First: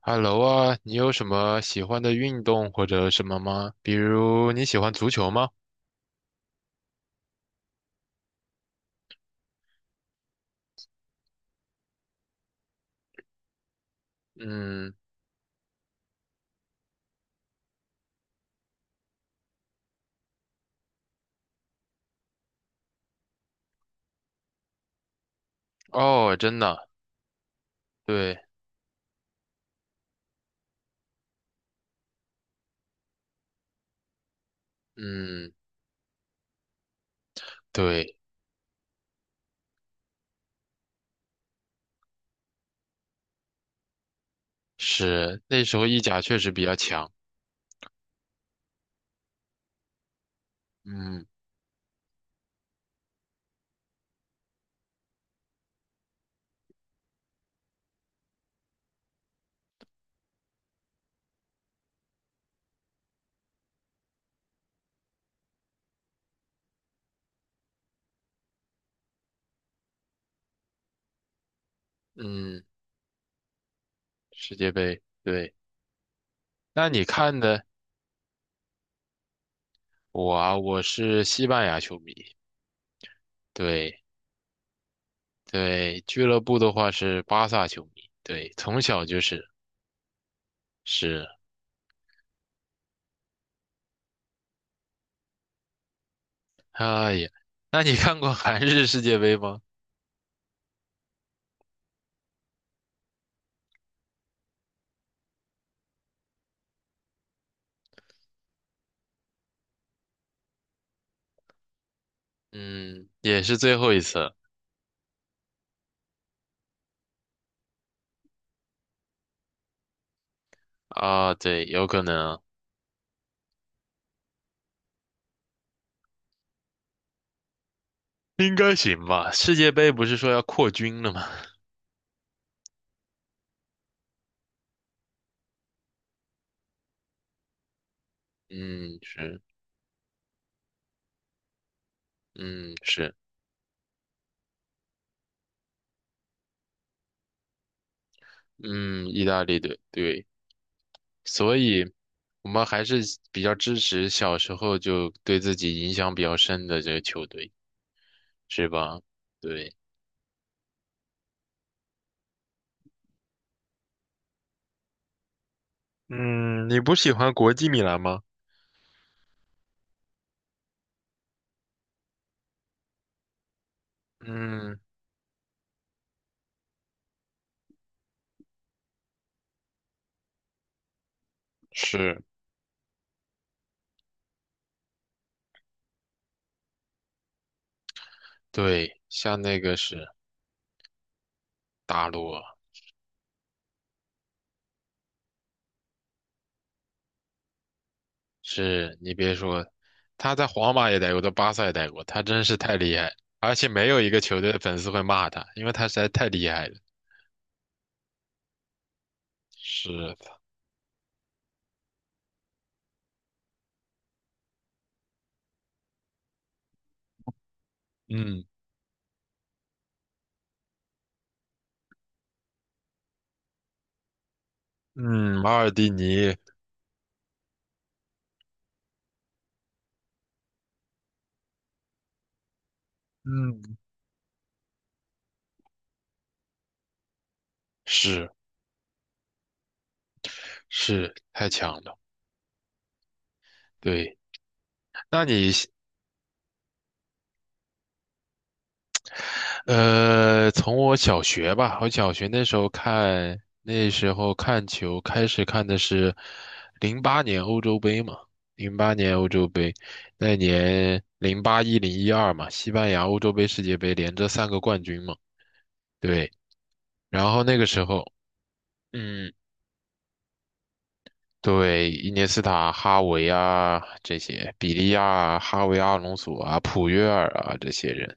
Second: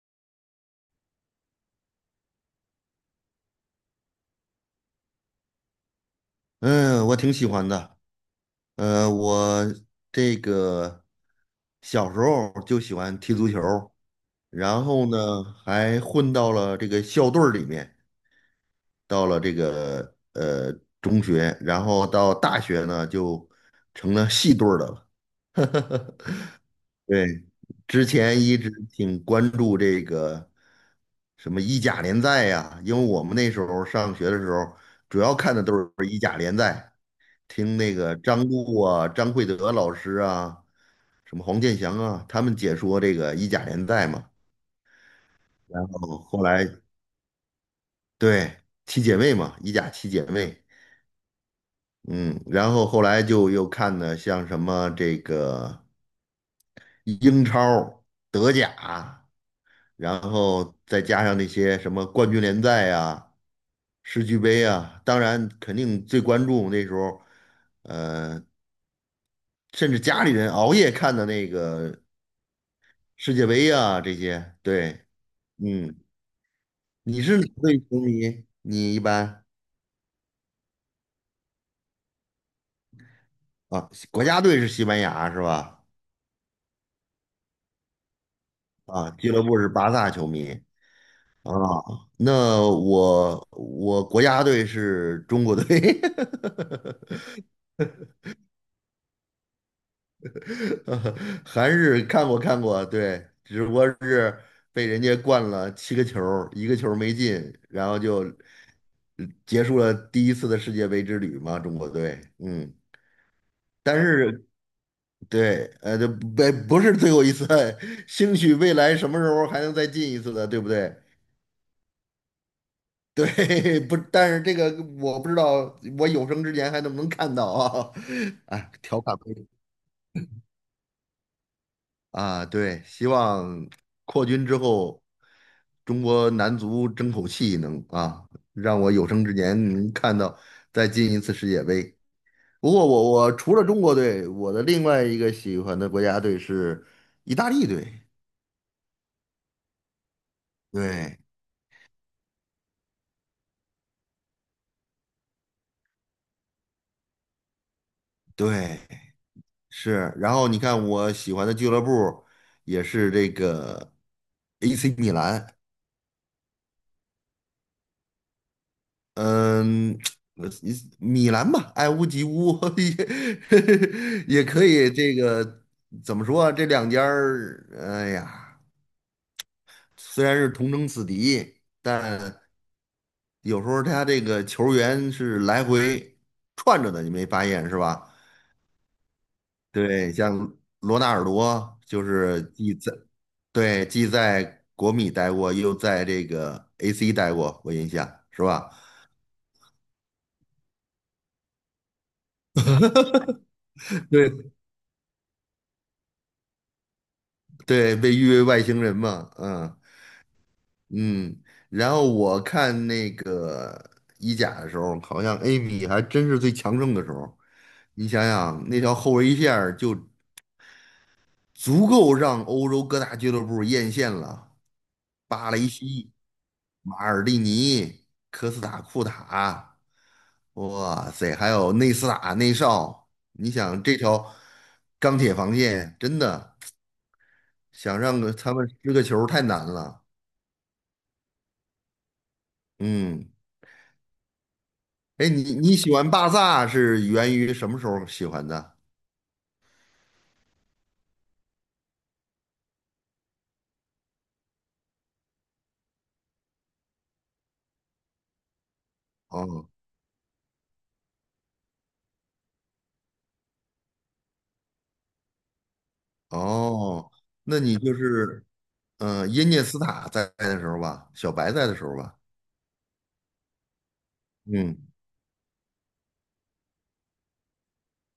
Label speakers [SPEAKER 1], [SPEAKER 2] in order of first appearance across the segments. [SPEAKER 1] Hello 啊，你有什么喜欢的运动或者什么吗？比如你喜欢足球吗？
[SPEAKER 2] 嗯，我挺喜欢的。我这个小时候就喜欢踢足球，然
[SPEAKER 1] 嗯。
[SPEAKER 2] 后呢，还混到了这个校队儿里面，到了这个中学，然后到大学呢，就成了系队儿的了。
[SPEAKER 1] 哦，真的？
[SPEAKER 2] 对，之
[SPEAKER 1] 对。
[SPEAKER 2] 前一直挺关注这个什么意甲联赛呀，因为我们那时候上学的时候，主要
[SPEAKER 1] 嗯。
[SPEAKER 2] 看的都是意甲联赛。听那个
[SPEAKER 1] 对。
[SPEAKER 2] 张璐啊、张惠德老师啊，什么黄健翔啊，他们解说这个意甲联赛嘛。
[SPEAKER 1] 是，那时候
[SPEAKER 2] 然
[SPEAKER 1] 意
[SPEAKER 2] 后
[SPEAKER 1] 甲确
[SPEAKER 2] 后
[SPEAKER 1] 实比
[SPEAKER 2] 来
[SPEAKER 1] 较强。
[SPEAKER 2] 对七姐妹嘛，意甲七姐妹，
[SPEAKER 1] 嗯。
[SPEAKER 2] 嗯，然后后来就又看的像什么这个英超、德甲，然后再加上那些什么冠军联赛啊、世俱杯啊，当然肯定最关注那时候，呃，甚至家里人熬夜看的那个
[SPEAKER 1] 嗯，
[SPEAKER 2] 世界杯呀、这些，
[SPEAKER 1] 世界杯，
[SPEAKER 2] 对，
[SPEAKER 1] 对。
[SPEAKER 2] 嗯，
[SPEAKER 1] 那你
[SPEAKER 2] 你
[SPEAKER 1] 看
[SPEAKER 2] 是哪
[SPEAKER 1] 的，
[SPEAKER 2] 队球迷？你一般
[SPEAKER 1] 我啊，我是西班牙球迷。
[SPEAKER 2] 啊，
[SPEAKER 1] 对
[SPEAKER 2] 国家队是西班牙是吧？
[SPEAKER 1] 对。俱乐部的话是巴萨球迷，对，从小
[SPEAKER 2] 啊，
[SPEAKER 1] 就
[SPEAKER 2] 俱乐
[SPEAKER 1] 是。
[SPEAKER 2] 部是巴萨球迷
[SPEAKER 1] 是。
[SPEAKER 2] 啊。那我国家队是中国队，
[SPEAKER 1] 哎呀，那你看过韩日世界杯吗？
[SPEAKER 2] 韩日看过看过，对，只不过是被人家灌了七个球儿一个球儿没进，然后就结束了第一次的世界杯之旅嘛，中国队，嗯。
[SPEAKER 1] 嗯，也是最后一
[SPEAKER 2] 但
[SPEAKER 1] 次。
[SPEAKER 2] 是对，这不是最后一次，兴许未来什么时候还能再进一次的，对不对？
[SPEAKER 1] 啊，对，有可能啊。
[SPEAKER 2] 对，不，但是这个我不知道，我有生之年还能不能看到啊？
[SPEAKER 1] 应
[SPEAKER 2] 哎，
[SPEAKER 1] 该
[SPEAKER 2] 调
[SPEAKER 1] 行
[SPEAKER 2] 侃
[SPEAKER 1] 吧？
[SPEAKER 2] 为
[SPEAKER 1] 世界杯不是说要扩军了吗？
[SPEAKER 2] 啊，对，希望扩军之后，中国男足争口气能啊，让我
[SPEAKER 1] 嗯，
[SPEAKER 2] 有生之
[SPEAKER 1] 是。
[SPEAKER 2] 年能看到再进一次世界杯。不
[SPEAKER 1] 嗯，
[SPEAKER 2] 过我
[SPEAKER 1] 是。
[SPEAKER 2] 我除了中国队，我的另外一个喜欢的国家队是意大利队。
[SPEAKER 1] 嗯，意大利队，对。
[SPEAKER 2] 对
[SPEAKER 1] 所以我们还是比较支持小时候就对自己影响比较深的这个球队，是
[SPEAKER 2] 对，
[SPEAKER 1] 吧？对。
[SPEAKER 2] 是，然后你看我喜欢的俱乐部也是这个 AC 米兰，
[SPEAKER 1] 嗯，你不喜欢国际米兰吗？
[SPEAKER 2] 嗯，呃米兰吧，爱屋及乌 也可
[SPEAKER 1] 嗯，
[SPEAKER 2] 以。这个怎么说啊？这两家儿，哎呀，虽然是同城死敌，
[SPEAKER 1] 是。
[SPEAKER 2] 但有时候他这个球员是来回串着的，你没发现是吧？
[SPEAKER 1] 对，像那个是
[SPEAKER 2] 对，像罗纳尔多就
[SPEAKER 1] 大陆。
[SPEAKER 2] 是对既在国米待过，又在这个 AC 待过，我印象是吧？
[SPEAKER 1] 是你别说，他在皇马也待过，在巴萨也待过，他真是太厉害，而且没有一 个球
[SPEAKER 2] 对
[SPEAKER 1] 队的粉丝会骂他，因为他实在太厉害了。
[SPEAKER 2] 对，被誉为外星人嘛，嗯
[SPEAKER 1] 是的。
[SPEAKER 2] 嗯。然后我看那个意甲的时候，好像 A 米还真是最强盛的时候。你想
[SPEAKER 1] 嗯。
[SPEAKER 2] 想，那条后卫线儿就足够让欧洲各大俱乐部艳羡了。
[SPEAKER 1] 嗯，
[SPEAKER 2] 巴
[SPEAKER 1] 马
[SPEAKER 2] 雷
[SPEAKER 1] 尔蒂
[SPEAKER 2] 西、
[SPEAKER 1] 尼。
[SPEAKER 2] 马尔蒂尼、科斯塔库塔，哇塞，还有内斯塔、内绍。你
[SPEAKER 1] 嗯。
[SPEAKER 2] 想这条钢铁防线，真的想让
[SPEAKER 1] 是，
[SPEAKER 2] 个他们失个球太难了。
[SPEAKER 1] 是太强了。
[SPEAKER 2] 嗯，
[SPEAKER 1] 对。那
[SPEAKER 2] 哎，你
[SPEAKER 1] 你，
[SPEAKER 2] 你喜欢巴萨是源于什么时候喜欢的？
[SPEAKER 1] 从我小学吧，我小学那时候看，那时候看球开始看的是零八年欧洲杯嘛，零八年欧洲
[SPEAKER 2] 哦
[SPEAKER 1] 杯。那年08、10、12嘛，西班牙欧洲杯、世界杯连着三个冠军嘛。对。
[SPEAKER 2] 哦，
[SPEAKER 1] 然后那
[SPEAKER 2] 那
[SPEAKER 1] 个
[SPEAKER 2] 你
[SPEAKER 1] 时
[SPEAKER 2] 就
[SPEAKER 1] 候，
[SPEAKER 2] 是嗯、
[SPEAKER 1] 嗯，
[SPEAKER 2] 耶涅斯塔在的时候吧，小白在的时
[SPEAKER 1] 对，
[SPEAKER 2] 候
[SPEAKER 1] 伊
[SPEAKER 2] 吧。
[SPEAKER 1] 涅斯塔、哈维啊这些，比
[SPEAKER 2] 嗯，
[SPEAKER 1] 利亚啊哈维、阿隆索啊、普约尔啊这些人。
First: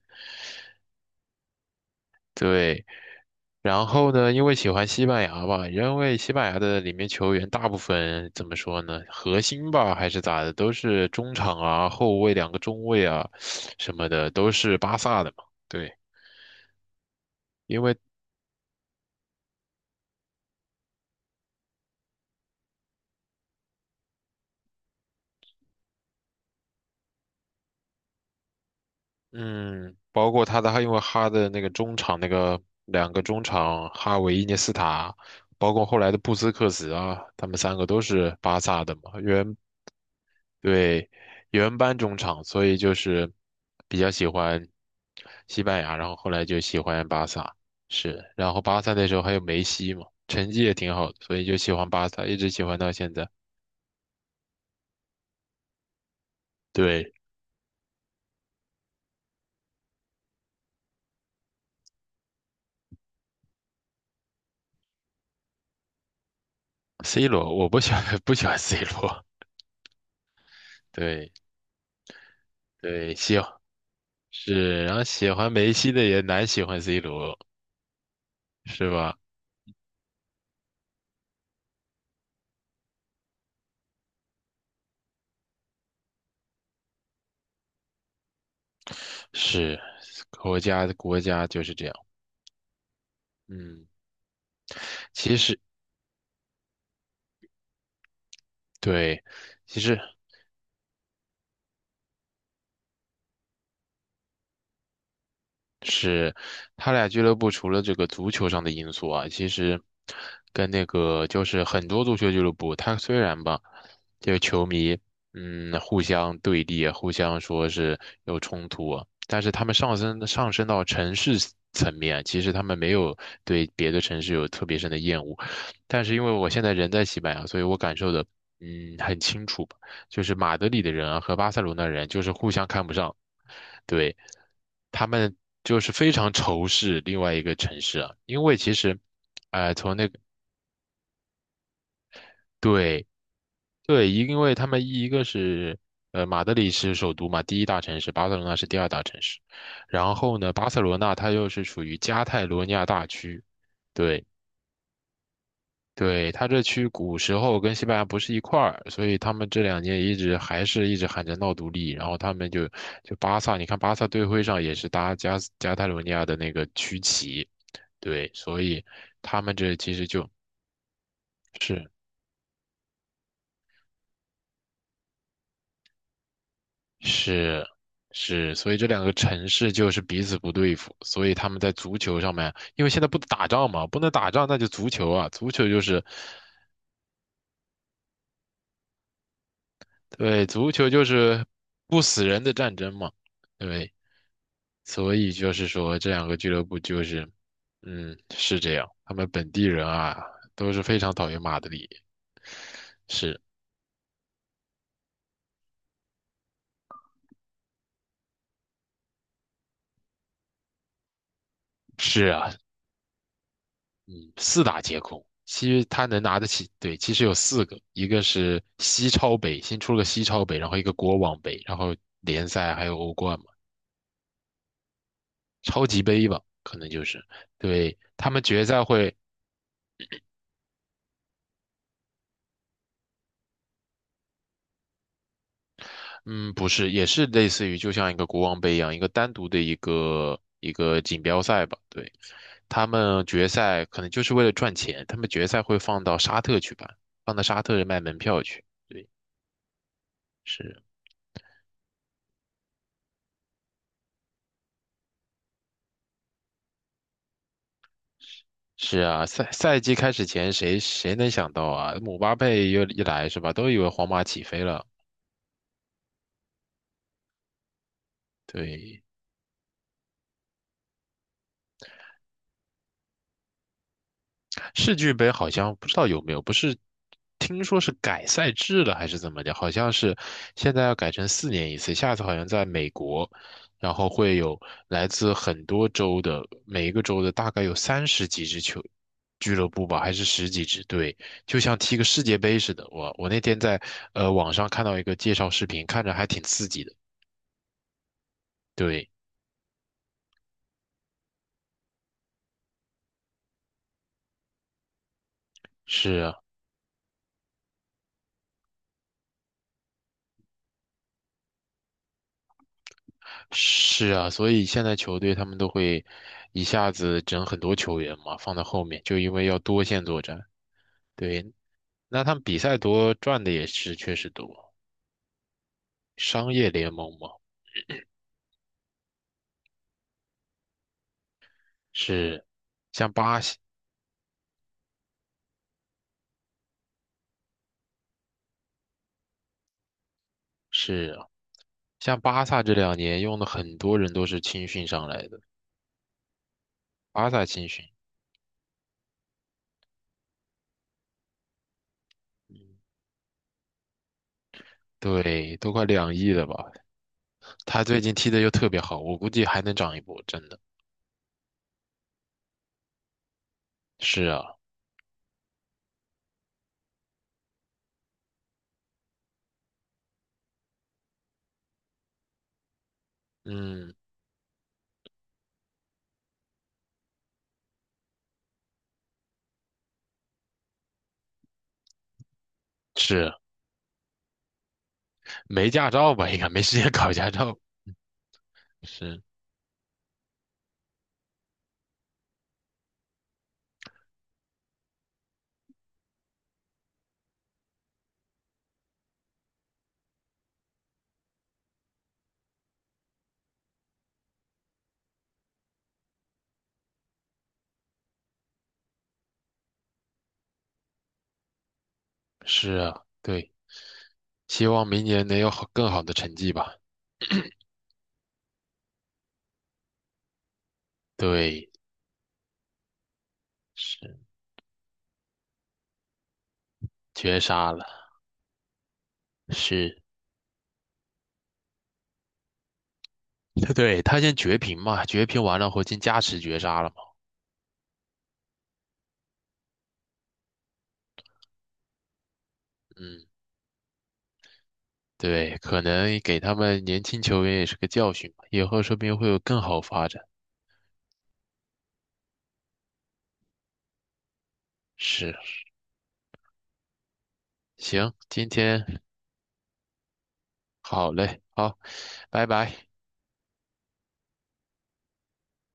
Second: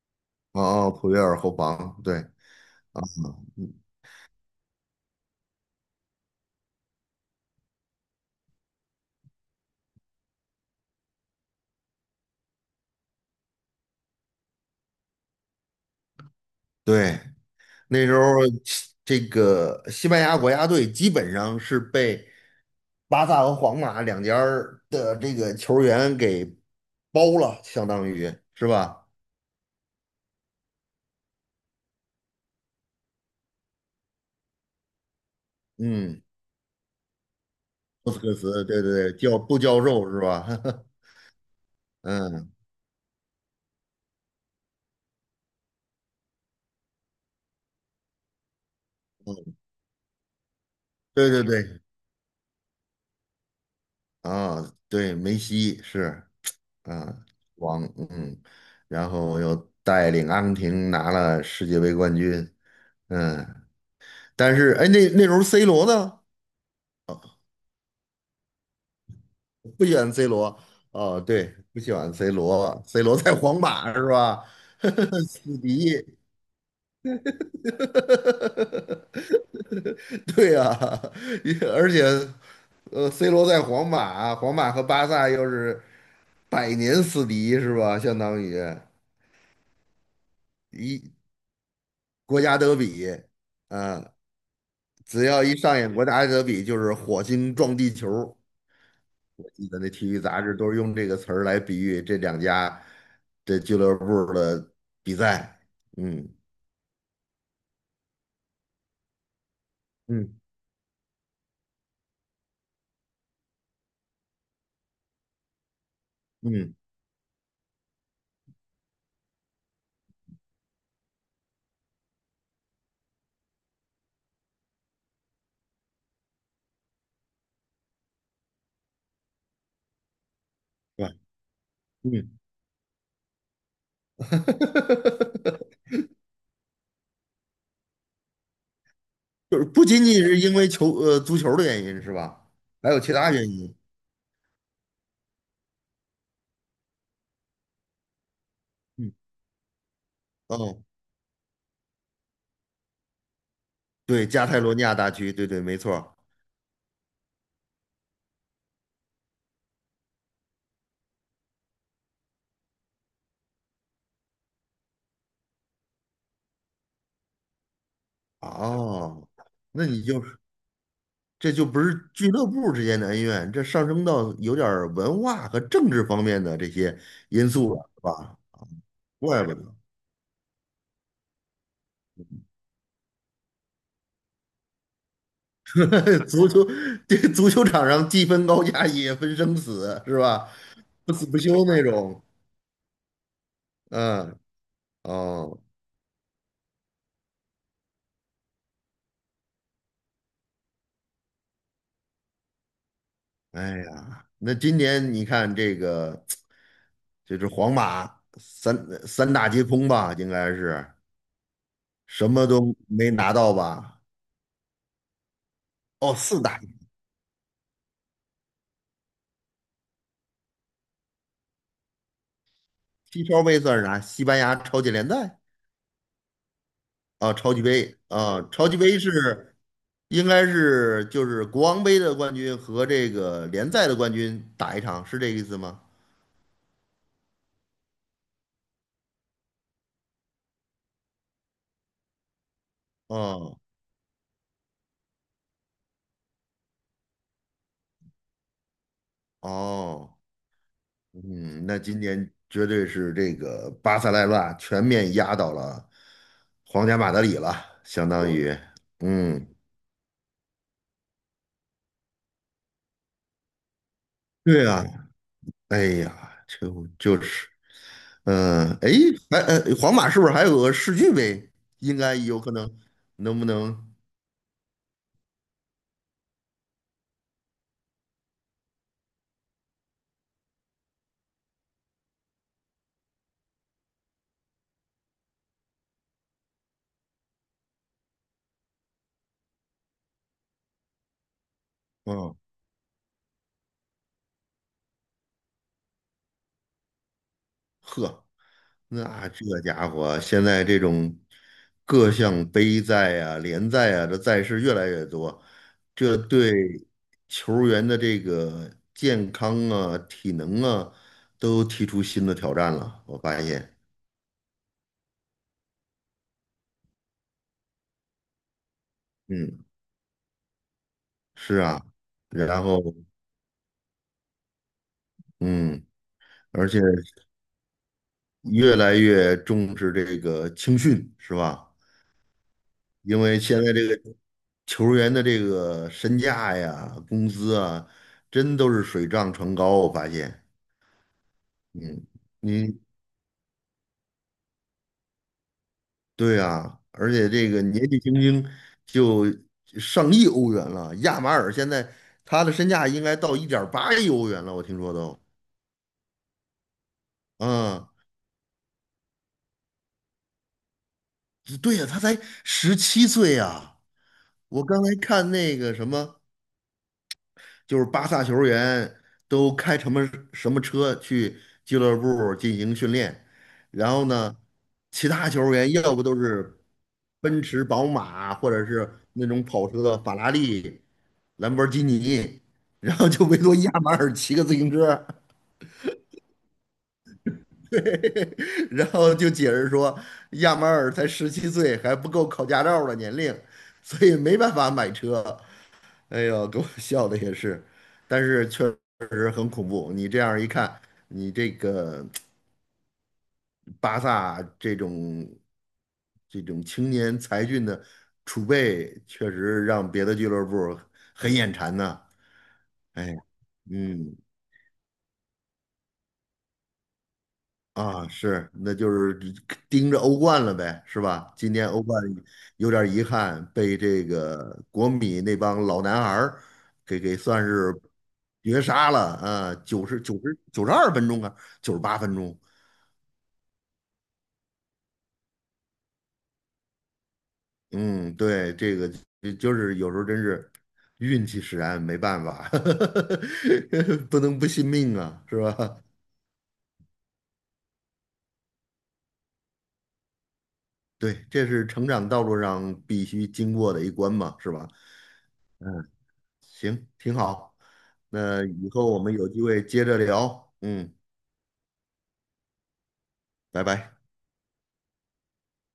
[SPEAKER 2] 哦哦，普约尔后防，对
[SPEAKER 1] 对，
[SPEAKER 2] 啊，嗯
[SPEAKER 1] 然后呢，因为喜欢西班牙吧，因为西班牙的里面球员大部分怎么说呢，核心吧还是咋的，都是中场啊、后卫两个中卫啊什么的，都是巴萨的嘛。对，
[SPEAKER 2] 对。
[SPEAKER 1] 因为
[SPEAKER 2] 那时候这个西班牙国家队基本上是被巴萨和皇马两家儿的这个球员给包了，相当于是吧？
[SPEAKER 1] 嗯，包括他的，他因为哈的那个中场那个两个中场哈维、伊涅斯塔，包括后来的
[SPEAKER 2] 嗯，
[SPEAKER 1] 布斯克茨啊，他们三个都
[SPEAKER 2] 托斯克
[SPEAKER 1] 是巴
[SPEAKER 2] 茨，对
[SPEAKER 1] 萨
[SPEAKER 2] 对
[SPEAKER 1] 的
[SPEAKER 2] 对，
[SPEAKER 1] 嘛。
[SPEAKER 2] 教
[SPEAKER 1] 原。
[SPEAKER 2] 布教授是吧？
[SPEAKER 1] 对，原班中场，
[SPEAKER 2] 嗯，
[SPEAKER 1] 所以就是比较喜欢西班牙，然后后来就喜欢巴萨。是，然后巴萨那时候还有梅西嘛，成绩也挺好的，
[SPEAKER 2] 对
[SPEAKER 1] 所
[SPEAKER 2] 对
[SPEAKER 1] 以就喜
[SPEAKER 2] 对，
[SPEAKER 1] 欢巴萨，一直喜欢到现在。
[SPEAKER 2] 啊，对，梅西是
[SPEAKER 1] 对
[SPEAKER 2] 啊，王，嗯，然后又带领阿根廷拿了世界杯冠军，嗯，但是哎，那时候 C 罗呢？
[SPEAKER 1] ，C 罗，我不喜欢 不喜欢 C 罗。
[SPEAKER 2] 不喜欢 C 罗，哦，
[SPEAKER 1] 对，
[SPEAKER 2] 对，不喜欢 C 罗，C
[SPEAKER 1] 对，
[SPEAKER 2] 罗在
[SPEAKER 1] 喜欢。
[SPEAKER 2] 皇马是吧？
[SPEAKER 1] 是，然后 喜欢
[SPEAKER 2] 死
[SPEAKER 1] 梅西
[SPEAKER 2] 敌，
[SPEAKER 1] 的也难喜欢 C 罗，是吧？
[SPEAKER 2] 对呀、啊，而且，C 罗在皇马，皇马和巴萨又是百年死敌是吧？相当于
[SPEAKER 1] 是，国家的
[SPEAKER 2] 一
[SPEAKER 1] 国家就是这样。
[SPEAKER 2] 国家德比，
[SPEAKER 1] 嗯，
[SPEAKER 2] 啊，只
[SPEAKER 1] 其
[SPEAKER 2] 要一
[SPEAKER 1] 实，
[SPEAKER 2] 上演国家德比，就是火星撞地球。
[SPEAKER 1] 对，
[SPEAKER 2] 我记
[SPEAKER 1] 其
[SPEAKER 2] 得那
[SPEAKER 1] 实。
[SPEAKER 2] 体育杂志都是用这个词儿来比喻这两家。这俱乐部的比赛，嗯
[SPEAKER 1] 是他俩俱乐部除了这个足球上的因素啊，其实
[SPEAKER 2] 嗯
[SPEAKER 1] 跟那个就是很多足球俱乐部，他虽然吧，这个球迷嗯互相对
[SPEAKER 2] 嗯，
[SPEAKER 1] 立啊，互相说是有冲突啊，但是他们上升到城市层面啊，其实他们没有对别的城市有特别深的厌恶。但是因为我现在人在西班牙，所以我感受的嗯很清楚吧，就是马德里的
[SPEAKER 2] 对
[SPEAKER 1] 人
[SPEAKER 2] 吧？
[SPEAKER 1] 啊和巴塞罗那人就是
[SPEAKER 2] 嗯，
[SPEAKER 1] 互相看不上。对，他们 就是非常仇视另外一个城市啊。因为其实，
[SPEAKER 2] 就是
[SPEAKER 1] 哎，
[SPEAKER 2] 不
[SPEAKER 1] 从
[SPEAKER 2] 仅
[SPEAKER 1] 那
[SPEAKER 2] 仅
[SPEAKER 1] 个，
[SPEAKER 2] 是因为足球的原因是吧？还有
[SPEAKER 1] 对。
[SPEAKER 2] 其他原因。
[SPEAKER 1] 对，因为他们一个是马德里是首都嘛，第一大城市，巴塞罗那是第二大
[SPEAKER 2] 嗯
[SPEAKER 1] 城市。然后呢，巴塞
[SPEAKER 2] 哦，
[SPEAKER 1] 罗那它又是属于加泰罗尼亚大区。对。
[SPEAKER 2] 对，加泰罗尼亚大区，对对，没错儿
[SPEAKER 1] 对，他这区古时候跟西班牙不是一块儿，所以他们这两年一直还是一直喊着闹独立，然后他们就就巴萨，你看巴萨队徽上也是搭加斯加泰罗尼亚的那个区旗。对，所以
[SPEAKER 2] 哦，
[SPEAKER 1] 他们这
[SPEAKER 2] 那
[SPEAKER 1] 其
[SPEAKER 2] 你
[SPEAKER 1] 实
[SPEAKER 2] 就
[SPEAKER 1] 就
[SPEAKER 2] 这就不
[SPEAKER 1] 是。
[SPEAKER 2] 是俱乐部之间的恩怨，这上升到有点儿文化和政治方面的这些因
[SPEAKER 1] 是。
[SPEAKER 2] 素了，是吧？
[SPEAKER 1] 是，所以这两个
[SPEAKER 2] 怪
[SPEAKER 1] 城
[SPEAKER 2] 不
[SPEAKER 1] 市
[SPEAKER 2] 得
[SPEAKER 1] 就是彼此不对付，所以他们在足球上面，因为现在不打仗嘛，不能打仗，那就足球啊，足球就是。
[SPEAKER 2] 足球这足球场上既分高下也分生死，是
[SPEAKER 1] 对，
[SPEAKER 2] 吧？
[SPEAKER 1] 足球就
[SPEAKER 2] 不死不
[SPEAKER 1] 是
[SPEAKER 2] 休那
[SPEAKER 1] 不
[SPEAKER 2] 种。
[SPEAKER 1] 死人的战争嘛。对，
[SPEAKER 2] 嗯，
[SPEAKER 1] 所以就
[SPEAKER 2] 哦，
[SPEAKER 1] 是说，这两个俱乐部就是，嗯，是这样。他们本地人啊，都是非常讨厌马德里。是。
[SPEAKER 2] 哎呀，那今年你看这个，就是皇马三大皆空吧，应该是
[SPEAKER 1] 是
[SPEAKER 2] 什么
[SPEAKER 1] 啊，
[SPEAKER 2] 都没拿到吧？
[SPEAKER 1] 嗯，四大皆空。其实他
[SPEAKER 2] 哦，
[SPEAKER 1] 能拿
[SPEAKER 2] 四
[SPEAKER 1] 得
[SPEAKER 2] 大，
[SPEAKER 1] 起，对，其实有四个，一个是西超杯，新出了个西超杯，然后一个国王杯，然后联赛还有欧
[SPEAKER 2] 西
[SPEAKER 1] 冠
[SPEAKER 2] 超
[SPEAKER 1] 嘛。
[SPEAKER 2] 杯算是啥？西班牙超级联赛
[SPEAKER 1] 超级杯吧，可能就是。
[SPEAKER 2] 啊，超级杯
[SPEAKER 1] 对，他们
[SPEAKER 2] 啊，
[SPEAKER 1] 决
[SPEAKER 2] 超级
[SPEAKER 1] 赛
[SPEAKER 2] 杯
[SPEAKER 1] 会
[SPEAKER 2] 是应该是就是国王杯的冠军和这个联赛的冠军打一场，是这个意思吗？
[SPEAKER 1] 嗯，不是，也是类似于就像一个国王杯一样，一个单独的一个锦标赛吧。对，他们决
[SPEAKER 2] 哦
[SPEAKER 1] 赛可能就是为了赚钱，他们决赛会放到沙特去办，放到沙特卖门票去。对。
[SPEAKER 2] 哦。
[SPEAKER 1] 是。
[SPEAKER 2] 嗯，那今年绝对是这个巴塞莱纳全面压倒了皇家马德里了，相当对于，
[SPEAKER 1] 是啊，
[SPEAKER 2] 嗯，
[SPEAKER 1] 赛季开始前谁能想到啊？姆巴佩又一来是吧，都以为皇马起飞
[SPEAKER 2] 对啊，
[SPEAKER 1] 了。
[SPEAKER 2] 哎呀，就是，嗯、哎，
[SPEAKER 1] 对，
[SPEAKER 2] 还、皇马是不是还有个世俱杯？应该有可能，能不能？
[SPEAKER 1] 世俱杯好像不知道有没有，不是听说是改赛制了还是怎么的？好像是现在要改成4年一次，下次好像在美国，然后会有来自很多州的，每一个州的大概有30几支球俱乐部吧，还是10几支队，就像踢个世
[SPEAKER 2] 嗯，
[SPEAKER 1] 界杯似的。我那天在网上看到一个介绍视频，看着还挺刺激的。
[SPEAKER 2] 呵。
[SPEAKER 1] 对。
[SPEAKER 2] 那这家伙现在这种各项杯赛啊、联赛啊，这赛事越来越多，
[SPEAKER 1] 是
[SPEAKER 2] 这
[SPEAKER 1] 啊。
[SPEAKER 2] 对球员的这个健康啊、体能啊，都提出新的挑战了。我发现，
[SPEAKER 1] 是啊，所以现在球队他们都会一下子整很多球员嘛，放在后面，就因为要
[SPEAKER 2] 嗯，
[SPEAKER 1] 多线作战。对。
[SPEAKER 2] 是啊，
[SPEAKER 1] 那他们比
[SPEAKER 2] 然
[SPEAKER 1] 赛
[SPEAKER 2] 后
[SPEAKER 1] 多赚的也是确实多，
[SPEAKER 2] 嗯，
[SPEAKER 1] 商
[SPEAKER 2] 而
[SPEAKER 1] 业
[SPEAKER 2] 且
[SPEAKER 1] 联盟嘛。
[SPEAKER 2] 越来越重视这个青训，是吧？
[SPEAKER 1] 是，像
[SPEAKER 2] 因
[SPEAKER 1] 巴
[SPEAKER 2] 为
[SPEAKER 1] 西，
[SPEAKER 2] 现在这个球员的这个身价呀、工资啊，真都是水涨船高。我发现，
[SPEAKER 1] 是啊，
[SPEAKER 2] 嗯，
[SPEAKER 1] 像巴萨这
[SPEAKER 2] 你
[SPEAKER 1] 两年用的很多人都是青训上来的，
[SPEAKER 2] 对啊，而且
[SPEAKER 1] 巴萨
[SPEAKER 2] 这个
[SPEAKER 1] 青训。
[SPEAKER 2] 年纪轻轻就上亿欧元了。亚马尔现在他的身价应该到1.8亿欧元了，我听说都。
[SPEAKER 1] 对，都快2亿了吧？他
[SPEAKER 2] 嗯，
[SPEAKER 1] 最近踢的又特别好，我估计还能涨一波，真的。
[SPEAKER 2] 对呀，他才十七岁呀。
[SPEAKER 1] 是啊。
[SPEAKER 2] 我刚才看那个什么，就是巴萨球员都开什么什么车去俱乐部进行训练，然
[SPEAKER 1] 嗯，
[SPEAKER 2] 后呢，其他球员要不都是奔驰、宝马，或者是那种跑车，法拉利、兰博基尼，然后就
[SPEAKER 1] 是，
[SPEAKER 2] 唯独亚马尔骑个自行车，
[SPEAKER 1] 没驾照吧？应该没时间 考驾照。
[SPEAKER 2] 然后
[SPEAKER 1] 是。
[SPEAKER 2] 就解释说亚马尔才十七岁，还不够考驾照的年龄，所以没办法买车。哎呦，给我笑的也是，但是确实很恐怖。你这样一看，你这个巴萨这种青年才俊的储备，确实让别的俱乐部很眼馋呢。
[SPEAKER 1] 是啊。
[SPEAKER 2] 哎，
[SPEAKER 1] 对，
[SPEAKER 2] 嗯。
[SPEAKER 1] 希望明年能有更好的成绩吧。
[SPEAKER 2] 啊，是，那就是盯着欧冠了呗，是吧？今年
[SPEAKER 1] 对，
[SPEAKER 2] 欧冠有点遗憾，被这
[SPEAKER 1] 是，
[SPEAKER 2] 个国米那帮老男孩儿给
[SPEAKER 1] 绝
[SPEAKER 2] 算
[SPEAKER 1] 杀
[SPEAKER 2] 是
[SPEAKER 1] 了。
[SPEAKER 2] 绝杀了啊！
[SPEAKER 1] 是。
[SPEAKER 2] 92分钟啊，98分钟。
[SPEAKER 1] 对，他先绝平嘛，绝平完了后进加时绝杀了嘛。
[SPEAKER 2] 嗯，对，这个就是有时候真是运气使然，没办法，
[SPEAKER 1] 嗯，
[SPEAKER 2] 不能不信命啊，是
[SPEAKER 1] 对，
[SPEAKER 2] 吧？
[SPEAKER 1] 可能给他们年轻球员也是个教训吧，以后说不定会有更好发展。
[SPEAKER 2] 对，这是成长道路上必须经过的一关嘛，是吧？
[SPEAKER 1] 是。
[SPEAKER 2] 嗯行，挺好。
[SPEAKER 1] 行，
[SPEAKER 2] 那
[SPEAKER 1] 今
[SPEAKER 2] 以
[SPEAKER 1] 天。
[SPEAKER 2] 后我们有机会接着聊。嗯，
[SPEAKER 1] 好嘞，好，拜拜。
[SPEAKER 2] 拜拜。